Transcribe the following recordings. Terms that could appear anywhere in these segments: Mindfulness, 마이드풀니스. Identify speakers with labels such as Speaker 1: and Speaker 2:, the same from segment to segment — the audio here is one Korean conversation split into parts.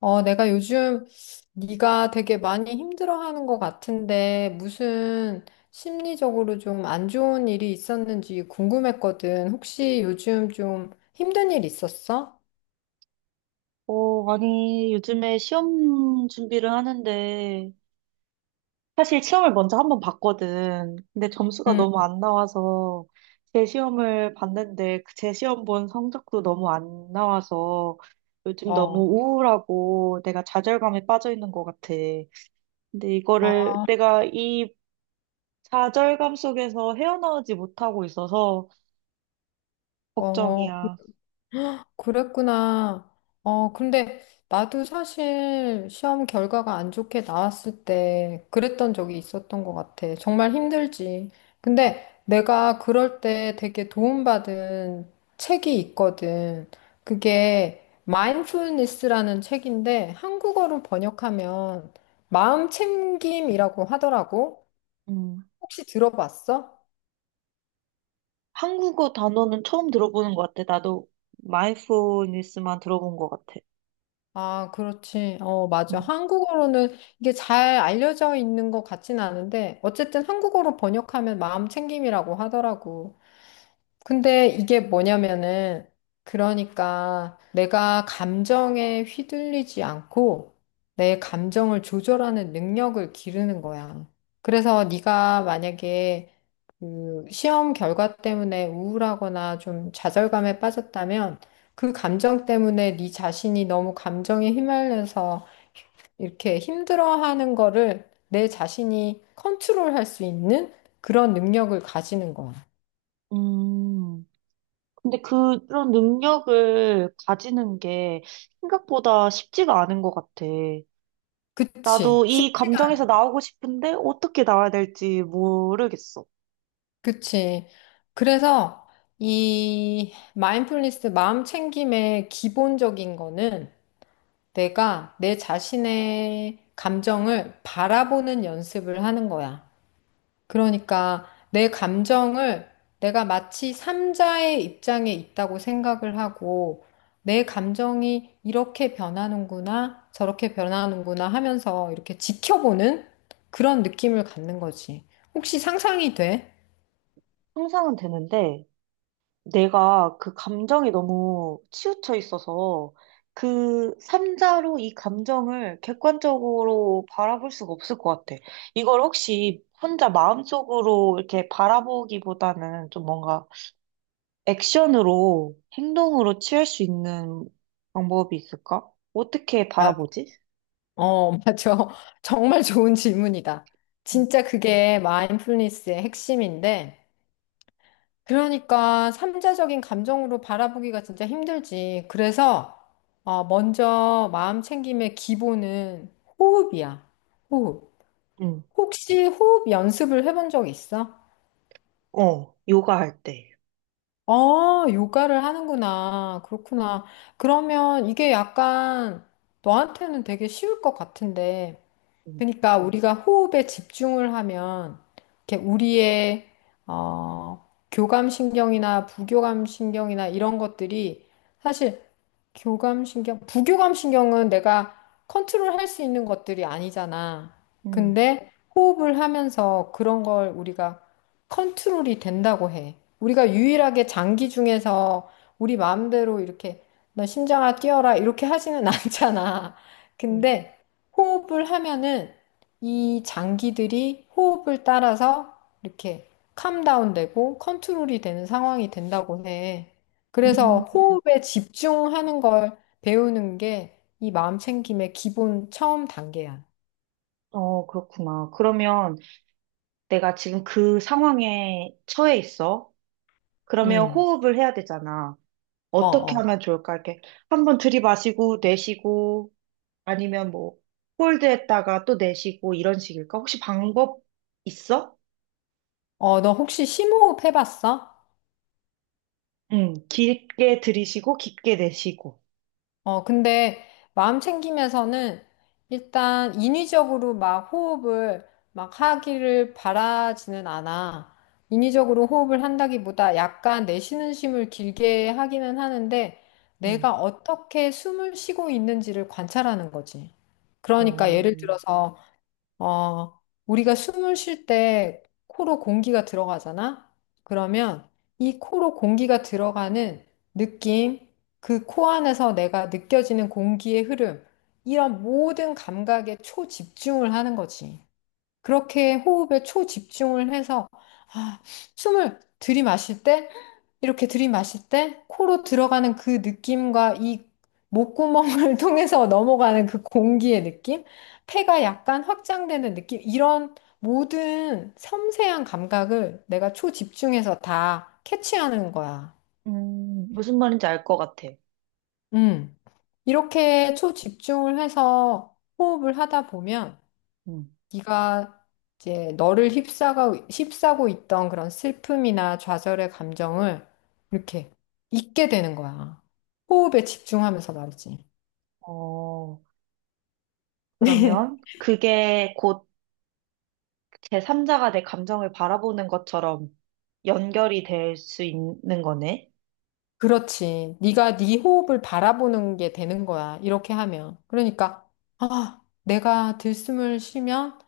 Speaker 1: 내가 요즘 네가 되게 많이 힘들어하는 것 같은데 무슨 심리적으로 좀 안 좋은 일이 있었는지 궁금했거든. 혹시 요즘 좀 힘든 일 있었어?
Speaker 2: 어, 아니, 요즘에 시험 준비를 하는데, 사실 시험을 먼저 한번 봤거든. 근데 점수가
Speaker 1: 응.
Speaker 2: 너무 안 나와서, 제 시험을 봤는데, 그제 시험 본 성적도 너무 안 나와서, 요즘 너무
Speaker 1: 어.
Speaker 2: 우울하고, 내가 좌절감에 빠져 있는 것 같아. 근데
Speaker 1: 아,
Speaker 2: 이거를, 내가 이 좌절감 속에서 헤어나오지 못하고 있어서,
Speaker 1: 어,
Speaker 2: 걱정이야.
Speaker 1: 그랬구나. 근데 나도 사실 시험 결과가 안 좋게 나왔을 때 그랬던 적이 있었던 것 같아. 정말 힘들지. 근데 내가 그럴 때 되게 도움받은 책이 있거든. 그게 Mindfulness라는 책인데 한국어로 번역하면 마음챙김이라고 하더라고.
Speaker 2: 음.
Speaker 1: 혹시 들어봤어?
Speaker 2: 한국어 단어는 처음 들어보는 것 같아. 나도 마이드풀니스만 들어본 것 같아.
Speaker 1: 아, 그렇지. 어, 맞아.
Speaker 2: 음,
Speaker 1: 한국어로는 이게 잘 알려져 있는 것 같진 않은데, 어쨌든 한국어로 번역하면 마음 챙김이라고 하더라고. 근데 이게 뭐냐면은, 그러니까 내가 감정에 휘둘리지 않고 내 감정을 조절하는 능력을 기르는 거야. 그래서 네가 만약에 그 시험 결과 때문에 우울하거나 좀 좌절감에 빠졌다면 그 감정 때문에 네 자신이 너무 감정에 휘말려서 이렇게 힘들어하는 거를 내 자신이 컨트롤할 수 있는 그런 능력을 가지는 거야.
Speaker 2: 음. 근데 그런 능력을 가지는 게 생각보다 쉽지가 않은 것 같아.
Speaker 1: 그치?
Speaker 2: 나도 이
Speaker 1: 쉽지
Speaker 2: 감정에서 나오고 싶은데 어떻게 나와야 될지 모르겠어.
Speaker 1: 그치. 그래서 이 마인드풀니스 마음 챙김의 기본적인 거는 내가 내 자신의 감정을 바라보는 연습을 하는 거야. 그러니까 내 감정을 내가 마치 삼자의 입장에 있다고 생각을 하고 내 감정이 이렇게 변하는구나, 저렇게 변하는구나 하면서 이렇게 지켜보는 그런 느낌을 갖는 거지. 혹시 상상이 돼?
Speaker 2: 상상은 되는데 내가 그 감정이 너무 치우쳐 있어서 그 삼자로 이 감정을 객관적으로 바라볼 수가 없을 것 같아. 이걸 혹시 혼자 마음속으로 이렇게 바라보기보다는 좀 뭔가 액션으로 행동으로 취할 수 있는 방법이 있을까? 어떻게 바라보지?
Speaker 1: 맞아. 정말 좋은 질문이다. 진짜 그게 마인드풀니스의 핵심인데, 그러니까 삼자적인 감정으로 바라보기가 진짜 힘들지. 그래서 먼저 마음 챙김의 기본은 호흡이야. 호흡.
Speaker 2: 응,
Speaker 1: 혹시 호흡 연습을 해본 적 있어?
Speaker 2: 어, 요가 할 때.
Speaker 1: 어, 요가를 하는구나. 그렇구나. 그러면 이게 약간 너한테는 되게 쉬울 것 같은데,
Speaker 2: 응.
Speaker 1: 그러니까 우리가 호흡에 집중을 하면 이렇게 우리의 어, 교감신경이나 부교감신경이나 이런 것들이 사실 교감신경, 부교감신경은 내가 컨트롤할 수 있는 것들이 아니잖아.
Speaker 2: 음,
Speaker 1: 근데 호흡을 하면서 그런 걸 우리가 컨트롤이 된다고 해. 우리가 유일하게 장기 중에서 우리 마음대로 이렇게 너 심장아 뛰어라 이렇게 하지는 않잖아.
Speaker 2: 음,
Speaker 1: 근데 호흡을 하면은 이 장기들이 호흡을 따라서 이렇게 캄다운 되고 컨트롤이 되는 상황이 된다고 해. 그래서
Speaker 2: 음,
Speaker 1: 호흡에 집중하는 걸 배우는 게 이 마음 챙김의 기본 처음 단계야.
Speaker 2: 어, 그렇구나. 그러면 내가 지금 그 상황에 처해 있어. 그러면
Speaker 1: 응.
Speaker 2: 호흡을 해야 되잖아.
Speaker 1: 어,
Speaker 2: 어떻게
Speaker 1: 어.
Speaker 2: 하면 좋을까? 이렇게 한번 들이마시고 내쉬고 아니면 뭐 홀드했다가 또 내쉬고 이런 식일까? 혹시 방법 있어?
Speaker 1: 어, 너 혹시 심호흡 해봤어?
Speaker 2: 응, 길게 들이쉬고 깊게 내쉬고.
Speaker 1: 근데 마음 챙김에서는 일단 인위적으로 막 호흡을 막 하기를 바라지는 않아. 인위적으로 호흡을 한다기보다 약간 내쉬는 심을 길게 하기는 하는데
Speaker 2: 음,
Speaker 1: 내가 어떻게 숨을 쉬고 있는지를 관찰하는 거지. 그러니까
Speaker 2: 어,
Speaker 1: 예를 들어서 어, 우리가 숨을 쉴 때 코로 공기가 들어가잖아? 그러면 이 코로 공기가 들어가는 느낌, 그 코 안에서 내가 느껴지는 공기의 흐름, 이런 모든 감각에 초집중을 하는 거지. 그렇게 호흡에 초집중을 해서 아, 숨을 들이마실 때 이렇게 들이마실 때 코로 들어가는 그 느낌과 이 목구멍을 통해서 넘어가는 그 공기의 느낌, 폐가 약간 확장되는 느낌, 이런 모든 섬세한 감각을 내가 초집중해서 다 캐치하는 거야.
Speaker 2: 무슨 말인지 알 것 같아.
Speaker 1: 음. 이렇게 초집중을 해서 호흡을 하다 보면
Speaker 2: 음.
Speaker 1: 네가 이제 너를 휩싸고 있던 그런 슬픔이나 좌절의 감정을 이렇게 잊게 되는 거야. 호흡에 집중하면서 말이지.
Speaker 2: 어, 그러면 그게 곧 제3자가 내 감정을 바라보는 것처럼 연결이 될 수 있는 거네.
Speaker 1: 그렇지. 네가 네 호흡을 바라보는 게 되는 거야. 이렇게 하면. 그러니까 아, 내가 들숨을 쉬면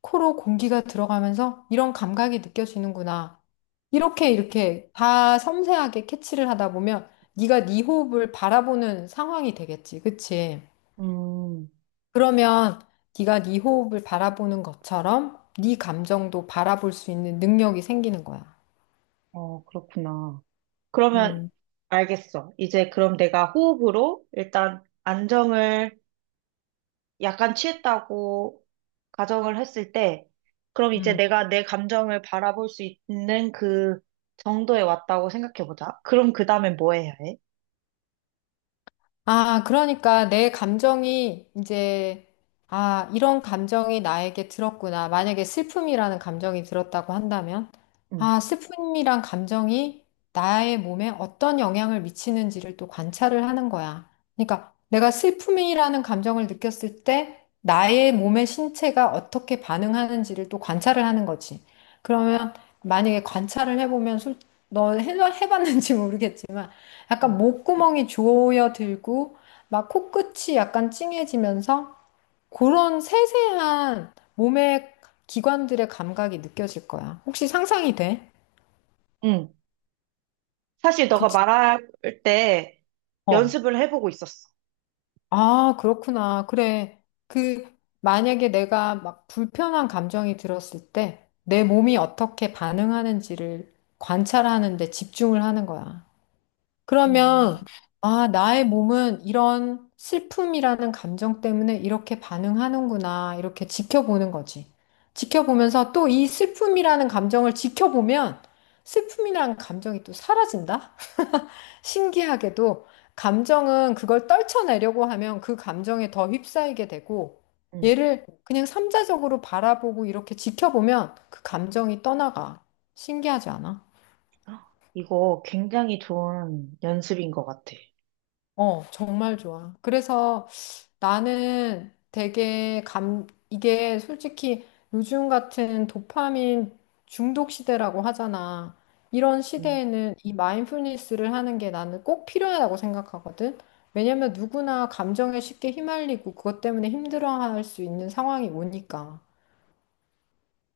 Speaker 1: 코로 공기가 들어가면서 이런 감각이 느껴지는구나. 이렇게 다 섬세하게 캐치를 하다 보면 네가 네 호흡을 바라보는 상황이 되겠지. 그치?
Speaker 2: 음,
Speaker 1: 그러면 네가 네 호흡을 바라보는 것처럼 네 감정도 바라볼 수 있는 능력이 생기는 거야.
Speaker 2: 어, 그렇구나. 그러면
Speaker 1: 음,
Speaker 2: 알겠어. 이제 그럼 내가 호흡으로 일단 안정을 약간 취했다고 가정을 했을 때, 그럼 이제
Speaker 1: 음.
Speaker 2: 내가 내 감정을 바라볼 수 있는 그 정도에 왔다고 생각해보자. 그럼 그 다음엔 뭐 해야 해?
Speaker 1: 아, 그러니까 내 감정이 이제, 아, 이런 감정이 나에게 들었구나. 만약에 슬픔이라는 감정이 들었다고 한다면,
Speaker 2: 응,
Speaker 1: 아, 슬픔이란 감정이 나의 몸에 어떤 영향을 미치는지를 또 관찰을 하는 거야. 그러니까 내가 슬픔이라는 감정을 느꼈을 때 나의 몸의 신체가 어떻게 반응하는지를 또 관찰을 하는 거지. 그러면 만약에 관찰을 해보면 너 해봤는지 모르겠지만,
Speaker 2: 응,
Speaker 1: 약간 목구멍이 조여들고 막 코끝이 약간 찡해지면서 그런 세세한 몸의 기관들의 감각이 느껴질 거야. 혹시 상상이 돼?
Speaker 2: 응. 사실 너가
Speaker 1: 그치?
Speaker 2: 말할 때
Speaker 1: 어.
Speaker 2: 연습을 해보고 있었어.
Speaker 1: 아, 그렇구나. 그래. 그 만약에 내가 막 불편한 감정이 들었을 때 내 몸이 어떻게 반응하는지를 관찰하는데 집중을 하는 거야. 그러면,
Speaker 2: 음,
Speaker 1: 아, 나의 몸은 이런 슬픔이라는 감정 때문에 이렇게 반응하는구나, 이렇게 지켜보는 거지. 지켜보면서 또 이 슬픔이라는 감정을 지켜보면 슬픔이라는 감정이 또 사라진다? 신기하게도 감정은 그걸 떨쳐내려고 하면 그 감정에 더 휩싸이게 되고
Speaker 2: 응.
Speaker 1: 얘를 그냥 삼자적으로 바라보고 이렇게 지켜보면 그 감정이 떠나가. 신기하지 않아?
Speaker 2: 헉, 이거 굉장히 좋은 연습인 것 같아.
Speaker 1: 어, 정말 좋아. 그래서 나는 이게 솔직히 요즘 같은 도파민 중독 시대라고 하잖아. 이런
Speaker 2: 음.
Speaker 1: 시대에는 이 마인드풀니스를 하는 게 나는 꼭 필요하다고 생각하거든. 왜냐면 누구나 감정에 쉽게 휘말리고 그것 때문에 힘들어할 수 있는 상황이 오니까.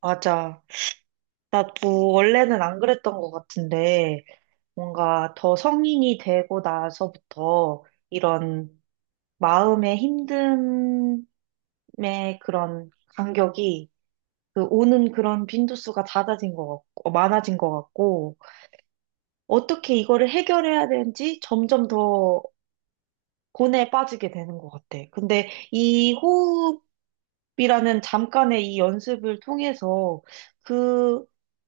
Speaker 2: 맞아. 나도 원래는 안 그랬던 것 같은데, 뭔가 더 성인이 되고 나서부터 이런 마음의 힘듦의 그런 간격이 그 오는 그런 빈도수가 잦아진 것 같고, 많아진 것 같고, 어떻게 이거를 해결해야 되는지 점점 더 고뇌에 빠지게 되는 것 같아. 근데 이 호흡이라는 잠깐의 이 연습을 통해서 그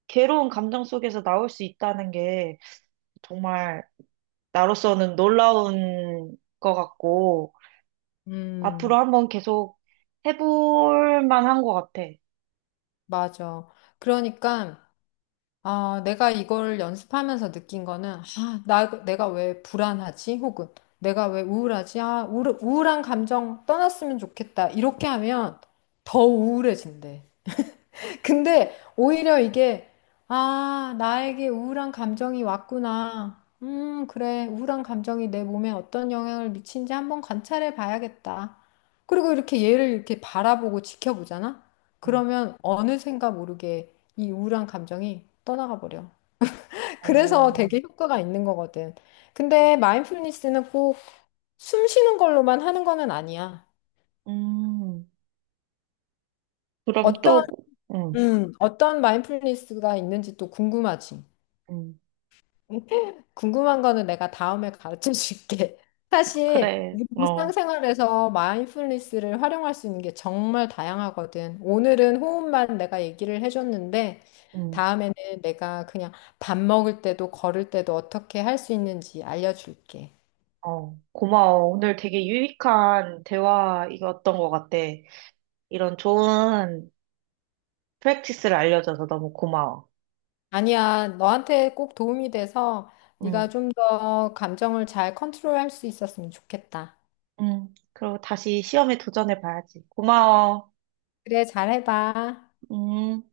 Speaker 2: 괴로운 감정 속에서 나올 수 있다는 게 정말 나로서는 놀라운 것 같고, 앞으로
Speaker 1: 음,
Speaker 2: 한번 계속 해볼 만한 것 같아.
Speaker 1: 맞아. 그러니까 아, 내가 이걸 연습하면서 느낀 거는, 내가 왜 불안하지? 혹은 내가 왜 우울하지? 우울한 감정 떠났으면 좋겠다. 이렇게 하면 더 우울해진대. 근데 오히려 이게, 아, 나에게 우울한 감정이 왔구나. 그래. 우울한 감정이 내 몸에 어떤 영향을 미친지 한번 관찰해 봐야겠다. 그리고 이렇게 얘를 이렇게 바라보고 지켜보잖아?
Speaker 2: 음.
Speaker 1: 그러면 어느샌가 모르게 이 우울한 감정이 떠나가 버려. 그래서
Speaker 2: 어,
Speaker 1: 되게 효과가 있는 거거든. 근데 마인드풀니스는 꼭 숨 쉬는 걸로만 하는 거는 아니야.
Speaker 2: 음, 그럼
Speaker 1: 어떤,
Speaker 2: 또, 음,
Speaker 1: 어떤 마인드풀니스가 있는지 또 궁금하지.
Speaker 2: 음,
Speaker 1: 궁금한 거는 내가 다음에 가르쳐 줄게. 사실
Speaker 2: 그래,
Speaker 1: 우리
Speaker 2: 어,
Speaker 1: 일상생활에서 마인드풀니스를 활용할 수 있는 게 정말 다양하거든. 오늘은 호흡만 내가 얘기를 해줬는데
Speaker 2: 음,
Speaker 1: 다음에는 내가 그냥 밥 먹을 때도 걸을 때도 어떻게 할 수 있는지 알려줄게.
Speaker 2: 어, 고마워. 오늘 되게 유익한 대화이었던 것 같아. 이런 좋은 프랙티스를 알려줘서 너무 고마워.
Speaker 1: 아니야, 너한테 꼭 도움이 돼서 네가
Speaker 2: 음,
Speaker 1: 좀 더 감정을 잘 컨트롤할 수 있었으면 좋겠다.
Speaker 2: 그리고 다시 시험에 도전해 봐야지. 고마워.
Speaker 1: 그래, 잘해봐.
Speaker 2: 음.